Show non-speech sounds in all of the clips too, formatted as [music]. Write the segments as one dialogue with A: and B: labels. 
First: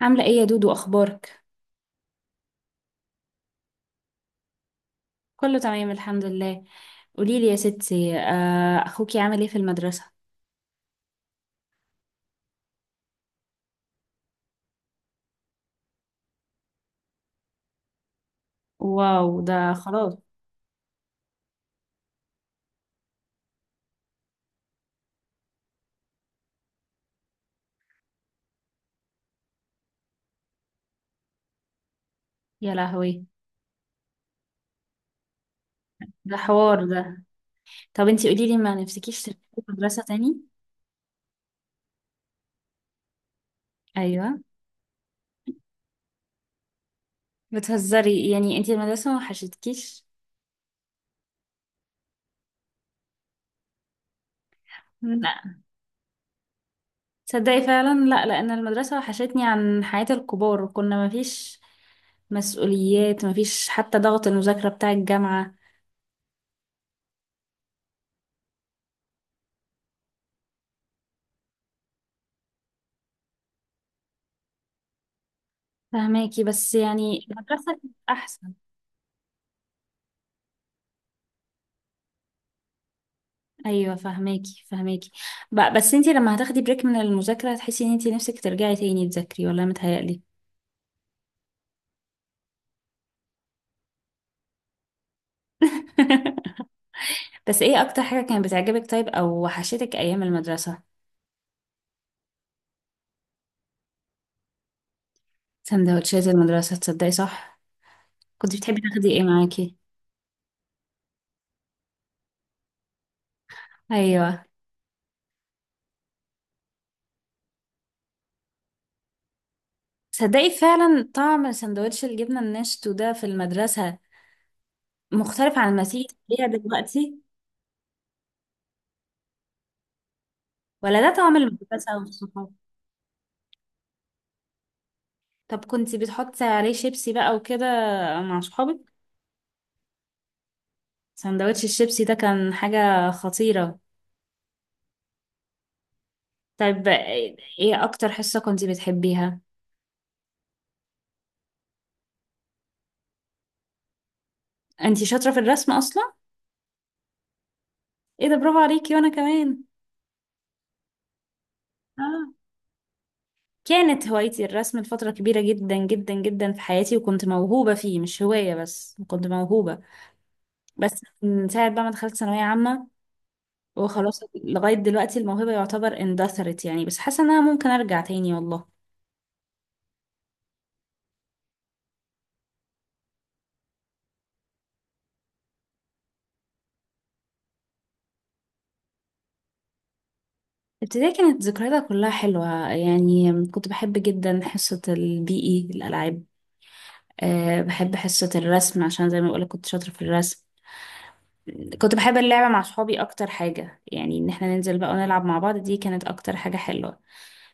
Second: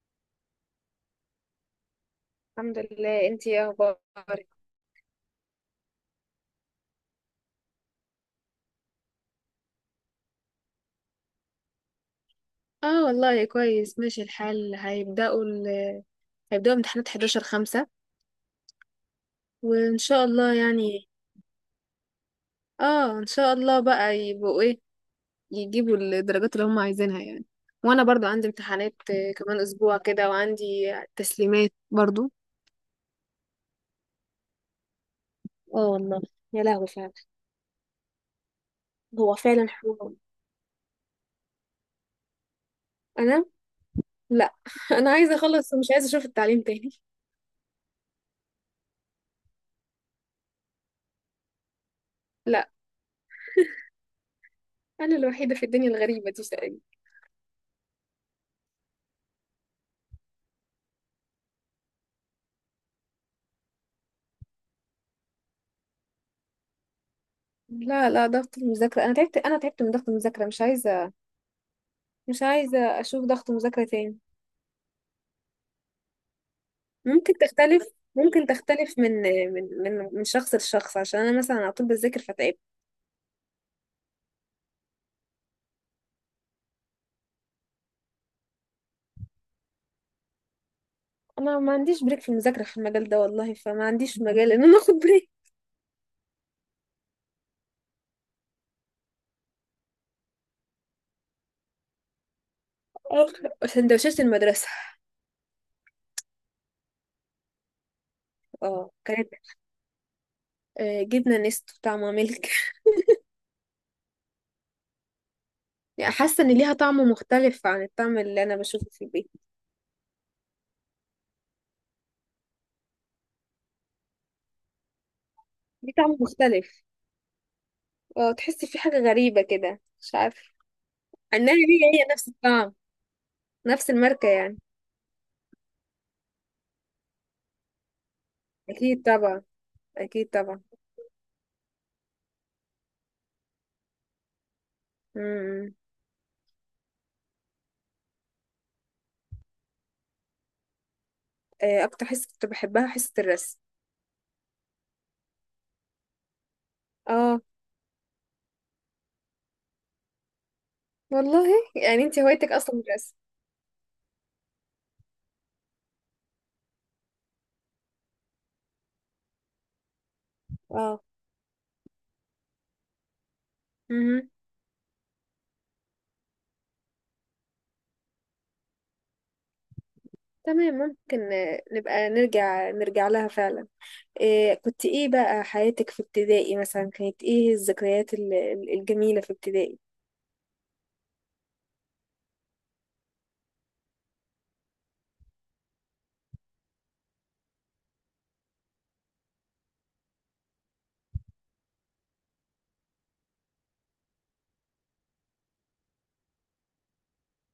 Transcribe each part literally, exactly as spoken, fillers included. A: عاملة ايه يا دودو، اخبارك؟
B: الحمد لله، انتي ايه اخبارك؟
A: كله تمام الحمد لله. قوليلي يا ستي، آه، اخوكي عامل ايه في المدرسة؟
B: اه والله كويس، ماشي الحال. هيبدأوا ال... هيبدأوا امتحانات حداشر خمسة
A: واو، ده
B: وان
A: خلاص.
B: شاء الله يعني. اه ان شاء الله بقى يبقوا ايه، يجيبوا الدرجات اللي هم عايزينها يعني. وانا برضو عندي امتحانات آه، كمان اسبوع كده، وعندي تسليمات برضو.
A: يا لهوي.
B: اه والله.
A: ده
B: يا
A: حوار
B: لهوي فعلا.
A: ده. طب انتي قوليلي، ما نفسكيش
B: هو
A: تدخلي
B: فعلا
A: مدرسة
B: حوار.
A: تاني؟
B: انا
A: ايوه.
B: لا [laughs] انا عايزه اخلص ومش عايزه اشوف التعليم تاني.
A: بتهزري يعني؟ انتي المدرسة ما وحشتكيش؟
B: لا، انا
A: لا.
B: الوحيده في الدنيا الغريبه دي تقريبا.
A: تصدقي فعلا، لا، لان المدرسة وحشتني عن حياة الكبار، كنا مفيش مسؤوليات، مفيش حتى ضغط المذاكرة بتاع الجامعة.
B: لا لا، ضغط المذاكره، انا تعبت انا تعبت من ضغط المذاكره، مش عايزه، مش عايزة أشوف ضغط مذاكرة تاني.
A: فهماكي؟ بس يعني
B: ممكن
A: المدرسة
B: تختلف،
A: كانت
B: ممكن
A: احسن.
B: تختلف من من من من شخص لشخص، عشان أنا مثلا على طول بذاكر فتعبت.
A: ايوه، فهماكي فهماكي. ب- بس انتي لما هتاخدي بريك من المذاكره هتحسي ان انتي نفسك ترجعي تاني تذاكري، ولا متهيألي؟
B: أنا ما عنديش بريك في المذاكرة في المجال ده والله، فما عنديش مجال إن أنا آخد بريك.
A: [laughs] بس ايه اكتر حاجه كانت بتعجبك، طيب، او وحشتك ايام المدرسه؟
B: آه، سندوتشات [laughs] المدرسة.
A: سندوتشات المدرسه، تصدقي؟ صح. كنت بتحبي
B: اه
A: تاخدي ايه
B: كانت،
A: معاكي؟
B: آه، جبنة نستو طعمها ملك [laughs]
A: ايوه.
B: يعني حاسة إن ليها طعم مختلف عن الطعم اللي أنا بشوفه في البيت.
A: تصدقي فعلا طعم سندوتش الجبنه الناشف ده في المدرسه مختلف عن ما
B: ليه
A: تيجي
B: طعم
A: تاكليها
B: مختلف؟
A: دلوقتي.
B: اه تحسي في حاجة غريبة كده مش عارفة.
A: ولا ده طعم
B: إنها هي،
A: المدرسه
B: هي نفس
A: والصحاب.
B: الطعم، نفس الماركة يعني.
A: طب كنتي بتحطي عليه شيبسي بقى وكده مع صحابك؟
B: أكيد طبعا، أكيد طبعا.
A: سندوتش الشيبسي ده كان حاجة خطيرة.
B: مم.
A: طيب ايه اكتر حصة كنتي بتحبيها؟
B: آه، اكتر حصه كنت بحبها حصه الرسم.
A: انتي شاطرة في الرسم اصلا.
B: اه
A: ايه ده، برافو عليكي، وانا كمان.
B: والله، يعني انت
A: اه،
B: هوايتك اصلا الرسم.
A: كانت هوايتي الرسم لفترة كبيرة جدا جدا جدا في حياتي، وكنت موهوبة فيه، مش هواية بس، كنت موهوبة.
B: اه.
A: بس من ساعة بقى ما دخلت ثانوية عامة وخلاص،
B: امم،
A: لغاية دلوقتي الموهبة يعتبر اندثرت يعني، بس حاسة انها ممكن ارجع تاني والله.
B: تمام، ممكن آه، نبقى نرجع نرجع لها فعلا. إيه كنت ايه بقى، حياتك في ابتدائي مثلا كانت ايه الذكريات ال- ال- الجميله في ابتدائي؟
A: ابتدائي كانت ذكرياتها كلها حلوة يعني. كنت بحب جدا حصة البي اي، الألعاب. أه، بحب حصة الرسم عشان زي ما بقولك كنت شاطرة في الرسم. كنت بحب اللعبة مع صحابي أكتر حاجة، يعني إن احنا ننزل بقى ونلعب مع بعض، دي كانت أكتر حاجة حلوة.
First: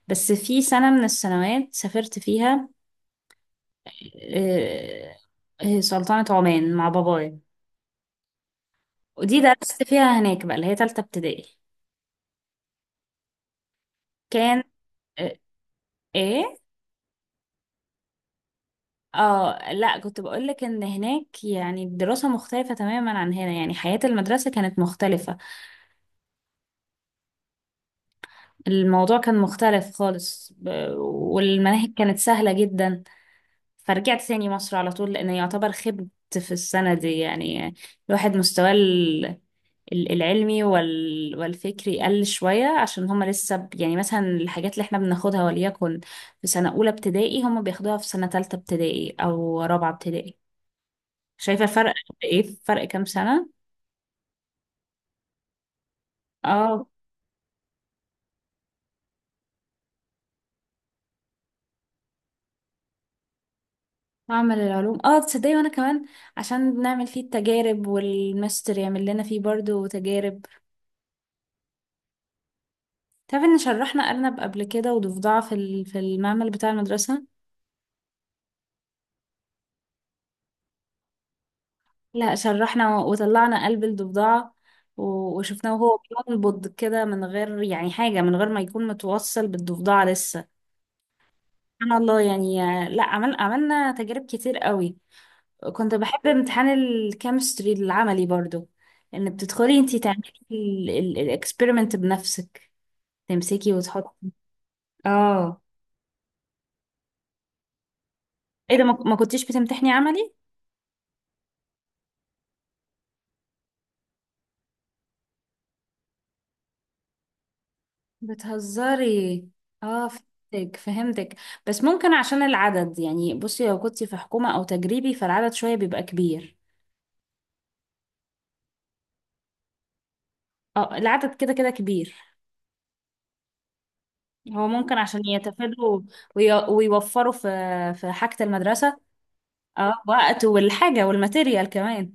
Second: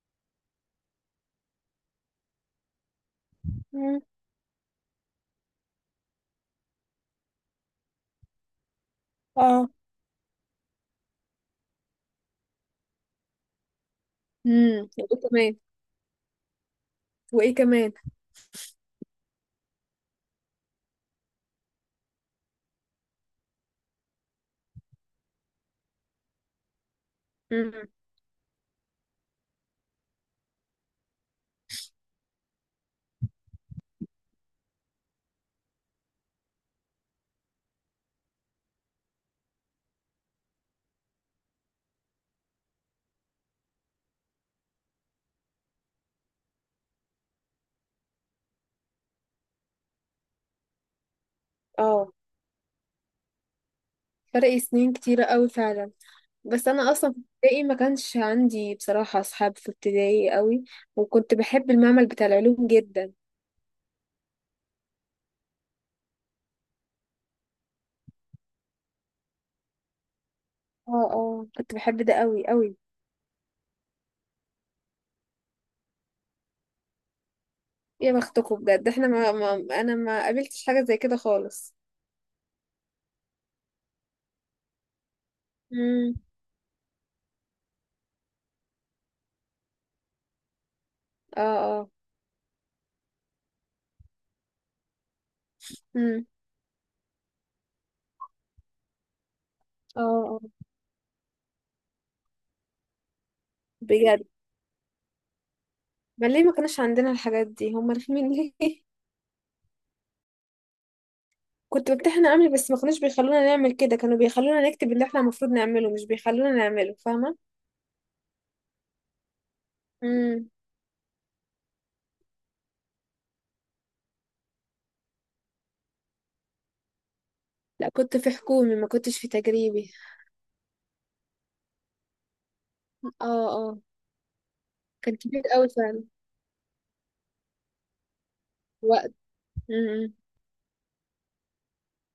A: بس في سنة من السنوات سافرت فيها.
B: مم.
A: أه، آه، سلطنة عمان مع بابايا. ودي
B: اه.
A: درست فيها هناك بقى، اللي هي تالتة ابتدائي. كان.
B: امم، وايه
A: أه.
B: كمان؟
A: إيه؟
B: وايه كمان؟
A: اه لا، كنت بقولك ان هناك يعني الدراسة مختلفة تماما عن هنا، يعني حياة المدرسة كانت مختلفة.
B: امم.
A: الموضوع كان مختلف خالص، ب- والمناهج كانت سهلة جدا. فرجعت ثاني مصر على طول، لأن يعتبر خبت في السنة دي يعني. الواحد مستواه ال- ال- العلمي وال- والفكري قل شوية، عشان هما لسه، ب- يعني مثلا الحاجات اللي احنا بناخدها وليكن في سنة أولى ابتدائي، هما بياخدوها في سنة تالتة ابتدائي أو رابعة ابتدائي. شايفة الفرق
B: اه،
A: قد إيه؟ فرق كام سنة؟
B: فرق سنين كتيرة قوي فعلا. بس
A: اه.
B: انا اصلا في ابتدائي ما كانش عندي بصراحة اصحاب في ابتدائي قوي، وكنت بحب المعمل بتاع العلوم جدا.
A: معمل العلوم، اه تصدقي وانا كمان. عشان نعمل فيه التجارب، والماستر يعمل لنا فيه برضو تجارب.
B: اه اه، كنت بحب ده قوي قوي.
A: تعرفي ان شرحنا ارنب قبل كده وضفدعة في ال- في المعمل بتاع المدرسة.
B: يا بختكم بجد، احنا ما, ما انا ما قابلتش حاجه زي كده خالص.
A: لا، شرحنا و- وطلعنا قلب الضفدعة، و- وشفناه وهو
B: امم.
A: بينبض كده من غير يعني حاجة، من غير ما يكون متوصل بالضفدعة لسه.
B: اه اه.
A: سبحان الله يعني. لا، عمل عملنا تجارب كتير قوي. كنت
B: امم.
A: بحب امتحان الكيمستري العملي برضو. ان بتدخلي انتي
B: اه
A: تعملي
B: اه،
A: الاكسبيرمنت بنفسك، تمسكي وتحطي.
B: بجد.
A: اه.
B: ما ليه ما كانش عندنا الحاجات دي، هم رخمين
A: ايه
B: ليه؟
A: ده، ما
B: [laughs]
A: ما كنتيش بتمتحني عملي؟
B: كنت بمتحن عملي، بس ما كانوش بيخلونا نعمل كده، كانوا بيخلونا نكتب اللي احنا المفروض نعمله، مش بيخلونا نعمله، فاهمه؟
A: بتهزري. اه،
B: امم.
A: فهمتك فهمتك. بس ممكن عشان العدد. يعني بصي، لو كنتي في حكومة او تجريبي فالعدد شوية بيبقى كبير.
B: لا كنت في حكومي، ما كنتش في تجريبي.
A: اه، العدد كده كده كبير.
B: اه اه.
A: هو ممكن
B: كان
A: عشان
B: كبير قوي
A: يتفادوا
B: فعلا.
A: وي- ويوفروا في في حاجة المدرسة.
B: وقت.
A: اه،
B: امم.
A: وقت والحاجة والماتيريال كمان.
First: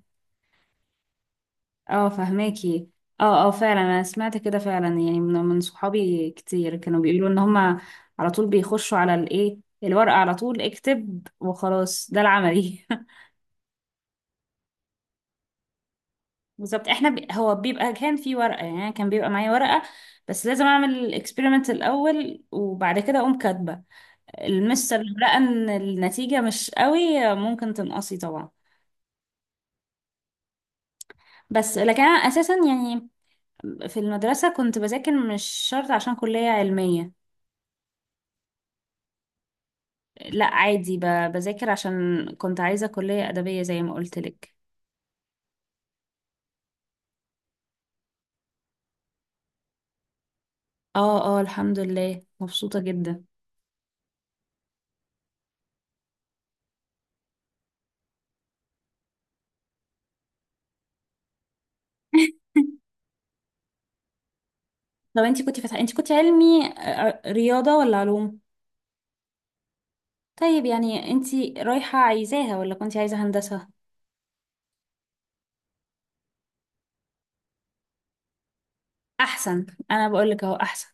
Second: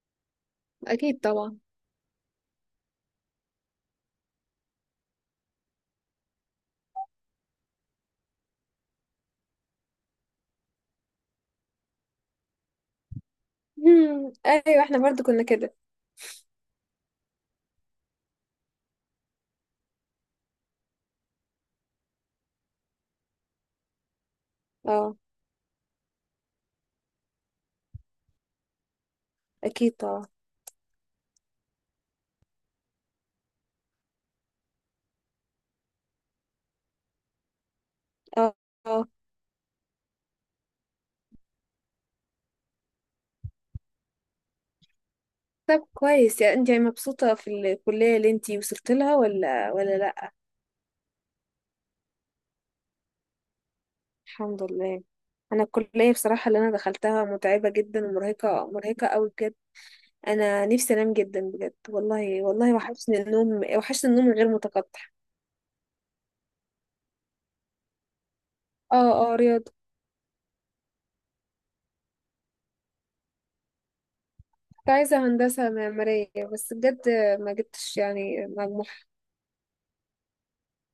B: اكيد طبعا.
A: اه، فهماكي. اه اه، فعلا انا سمعت كده فعلا، يعني من من صحابي كتير كانوا بيقولوا ان هما على طول بيخشوا على الايه الورقة، على طول اكتب وخلاص ده العملي. [laughs]
B: امم، ايوه احنا برضو كنا كده.
A: بالظبط، احنا ب... هو بيبقى كان في ورقة يعني، كان بيبقى معايا ورقة، بس لازم اعمل الاكسبيرمنت الاول وبعد كده اقوم كاتبة. المستر
B: اه،
A: لو لقى ان النتيجة مش قوي ممكن تنقصي طبعا.
B: اكيد طبعا.
A: بس لكن انا اساسا يعني، في المدرسة كنت بذاكر مش شرط عشان كلية علمية.
B: اه. آه.
A: لا، عادي، ب- بذاكر عشان كنت عايزة كلية أدبية زي ما قلت لك.
B: طب كويس، يعني انت يعني مبسوطة في الكلية اللي انت وصلت لها، ولا ولا لا؟
A: اه اه، الحمد لله مبسوطة جدا.
B: الحمد لله. انا الكلية بصراحة اللي انا دخلتها متعبة جدا ومرهقة، مرهقة قوي بجد. انا نفسي انام جدا بجد والله، والله
A: [laughs]
B: وحشني النوم، وحشني النوم غير متقطع.
A: طب انتي كنتي فاتحة، انتي كنتي علمي آه، رياضة ولا علوم؟
B: اه اه، رياضة.
A: طيب، يعني انتي رايحة عايزاها، ولا كنتي عايزة هندسة؟
B: كنت عايزة هندسة معمارية بس بجد، ما جبتش يعني مجموع.
A: احسن. انا بقول لك اهو احسن.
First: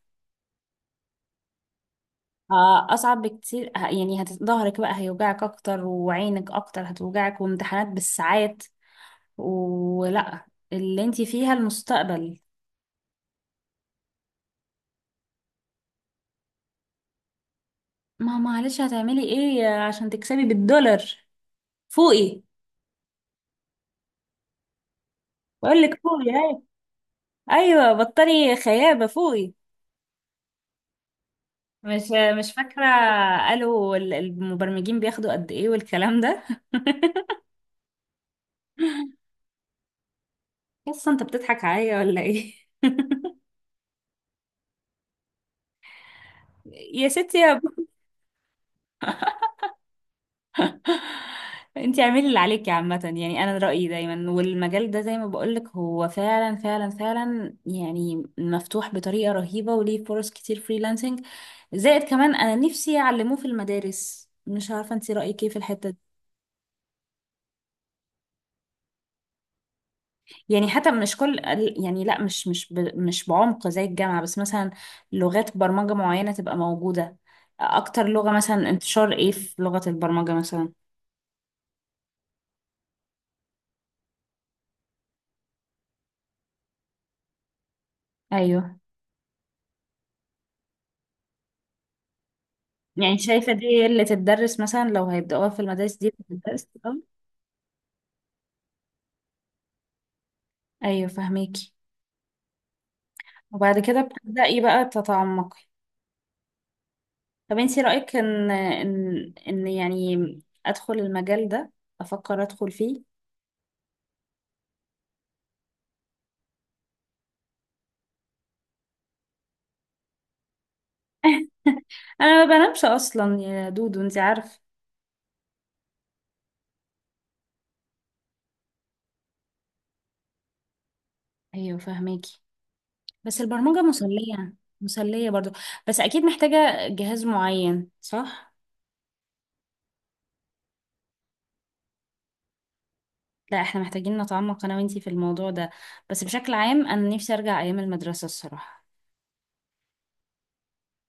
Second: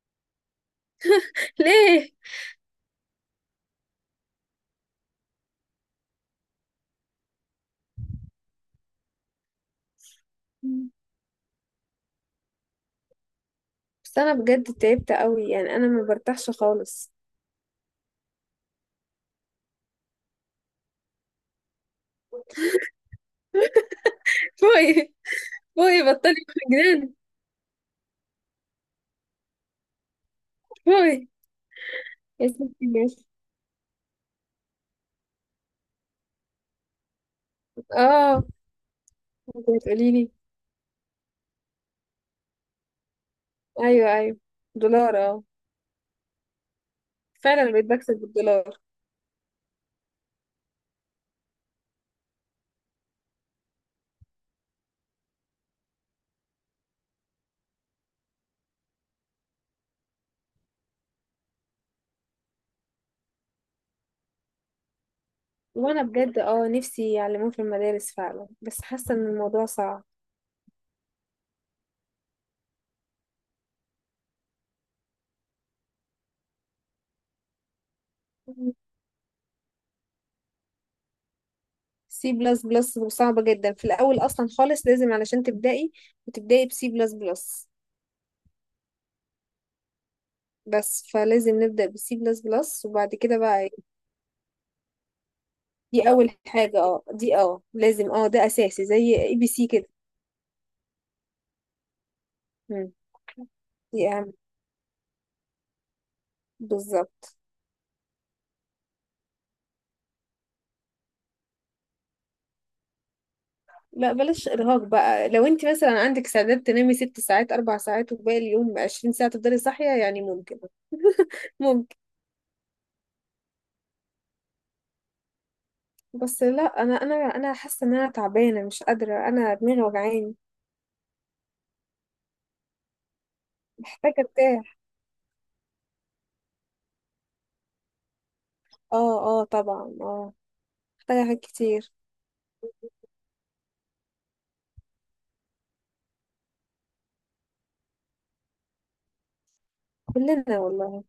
B: [laughs] ليه؟
A: آه، اصعب بكتير، ه- يعني هت- ظهرك بقى هيوجعك اكتر، وعينك اكتر هتوجعك، وامتحانات بالساعات، ولا اللي انتي فيها المستقبل.
B: بس انا بجد تعبت قوي، يعني انا ما برتاحش خالص.
A: ما معلش، هتعملي ايه عشان تكسبي بالدولار؟ فوقي.
B: [laughs] باي.
A: بقول لك
B: باي،
A: فوقي،
B: بطلي
A: ايوه.
B: جنان.
A: ايوه، بطلي خيابه، فوقي.
B: باي.
A: مش مش
B: اسمك
A: فاكره،
B: الناس.
A: قالوا ال- المبرمجين بياخدوا قد ايه والكلام ده. [laughs]
B: اه. انت بتقولي لي؟
A: قصه، انت بتضحك عليا ولا ايه؟
B: ايوه ايوه، دولار اه.
A: [laughs] يا ستي، يا ب...
B: فعلا بقيت بكسب بالدولار.
A: انت اعملي اللي عليكي عامه. يعني انا رايي دايما، والمجال ده زي ما بقول لك هو فعلا فعلا فعلا يعني مفتوح بطريقه رهيبه، وليه فرص كتير، فريلانسنج. زائد كمان انا نفسي يعلموه في المدارس. مش عارفه، انت رايك ايه في الحته دي؟
B: وانا بجد اه نفسي يعلموه في المدارس فعلا، بس حاسه ان الموضوع صعب.
A: يعني حتى مش كل ال- يعني لا، مش مش ب- مش بعمق زي الجامعة بس، مثلا لغات برمجة معينة تبقى موجودة. أكتر لغة مثلا انتشار إيه في لغة البرمجة مثلا؟
B: سي بلس بلس صعبه جدا في الاول اصلا خالص، لازم علشان تبدأي وتبدأي بسي بلس بلس.
A: أيوه.
B: بس فلازم نبدأ بسي بلس بلس، وبعد
A: يعني
B: كده
A: شايفة
B: بقى.
A: دي اللي تتدرس مثلا لو هيبدأوها في المدارس، دي
B: دي اول
A: بتتدرس
B: حاجه،
A: الأول؟
B: اه دي اه لازم، اه ده اساسي زي اي بي سي كده.
A: أيوه فهميكي.
B: مم.
A: وبعد كده
B: دي اهم.
A: بتبدأي بقى تتعمقي.
B: بالظبط.
A: طب انتي رأيك إن إن إن يعني أدخل المجال ده، أفكر أدخل فيه؟
B: لا بلاش ارهاق بقى، لو انت مثلا عندك استعداد تنامي ست ساعات، اربع ساعات، وباقي اليوم عشرين ساعة تفضلي صاحية يعني، ممكن،
A: [laughs]
B: ممكن.
A: أنا ما بنامش أصلا يا دودو، انتي عارفة.
B: بس لا، انا انا انا حاسة ان انا تعبانة مش قادرة، انا دماغي وجعاني،
A: أيوه فهميكي. بس البرمجة
B: محتاجة
A: مسلية،
B: ارتاح.
A: مسلية برضو. بس أكيد محتاجة جهاز معين، صح؟
B: اه اه طبعا، اه محتاجة حاجات كتير.
A: لا، احنا محتاجين نتعمق أنا وإنتي في الموضوع ده. بس بشكل عام أنا نفسي أرجع أيام المدرسة الصراحة.
B: كلنا والله.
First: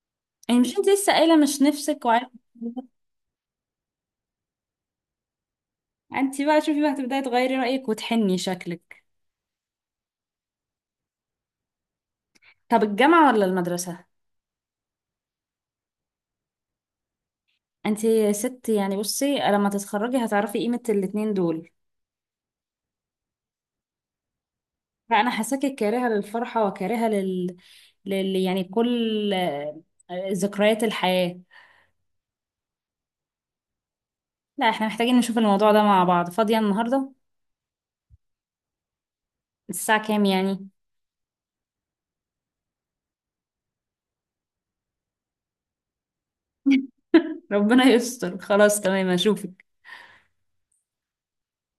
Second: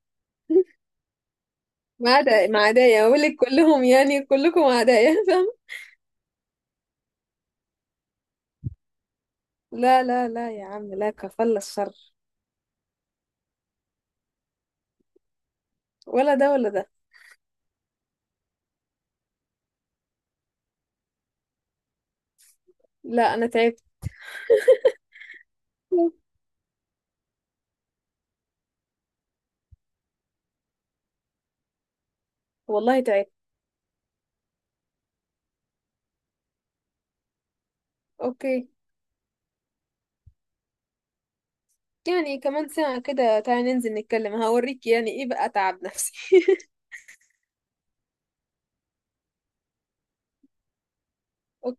A: يعني مش
B: [laughs]
A: انتي لسه قايلة مش نفسك،
B: ما
A: وعارفة.
B: عدا، ما عدايا اقول لك، كلهم يعني كلكم عدايا [laughs] فاهم؟
A: انتي بقى شوفي بقى، هتبدأي تغيري رأيك وتحني شكلك.
B: لا لا لا يا عم لا، كفل الشر.
A: طب الجامعة ولا المدرسة؟
B: ولا ده ولا ده.
A: انتي ست يعني، بصي لما تتخرجي هتعرفي قيمة الاتنين دول.
B: لا انا تعبت.
A: لا، أنا حاساكي كارهة للفرحة وكارهة لل... لل... يعني كل آه، ذكريات الحياة.
B: والله تعبت.
A: لا، احنا محتاجين نشوف الموضوع ده مع بعض. فاضية النهاردة؟
B: اوكي.
A: الساعة كام يعني؟
B: يعني كمان ساعة كده تعالي ننزل نتكلم، هوريك يعني ايه بقى تعب نفسي. [laughs]
A: [laughs] ربنا يستر. خلاص تمام، اشوفك.
B: اوكي.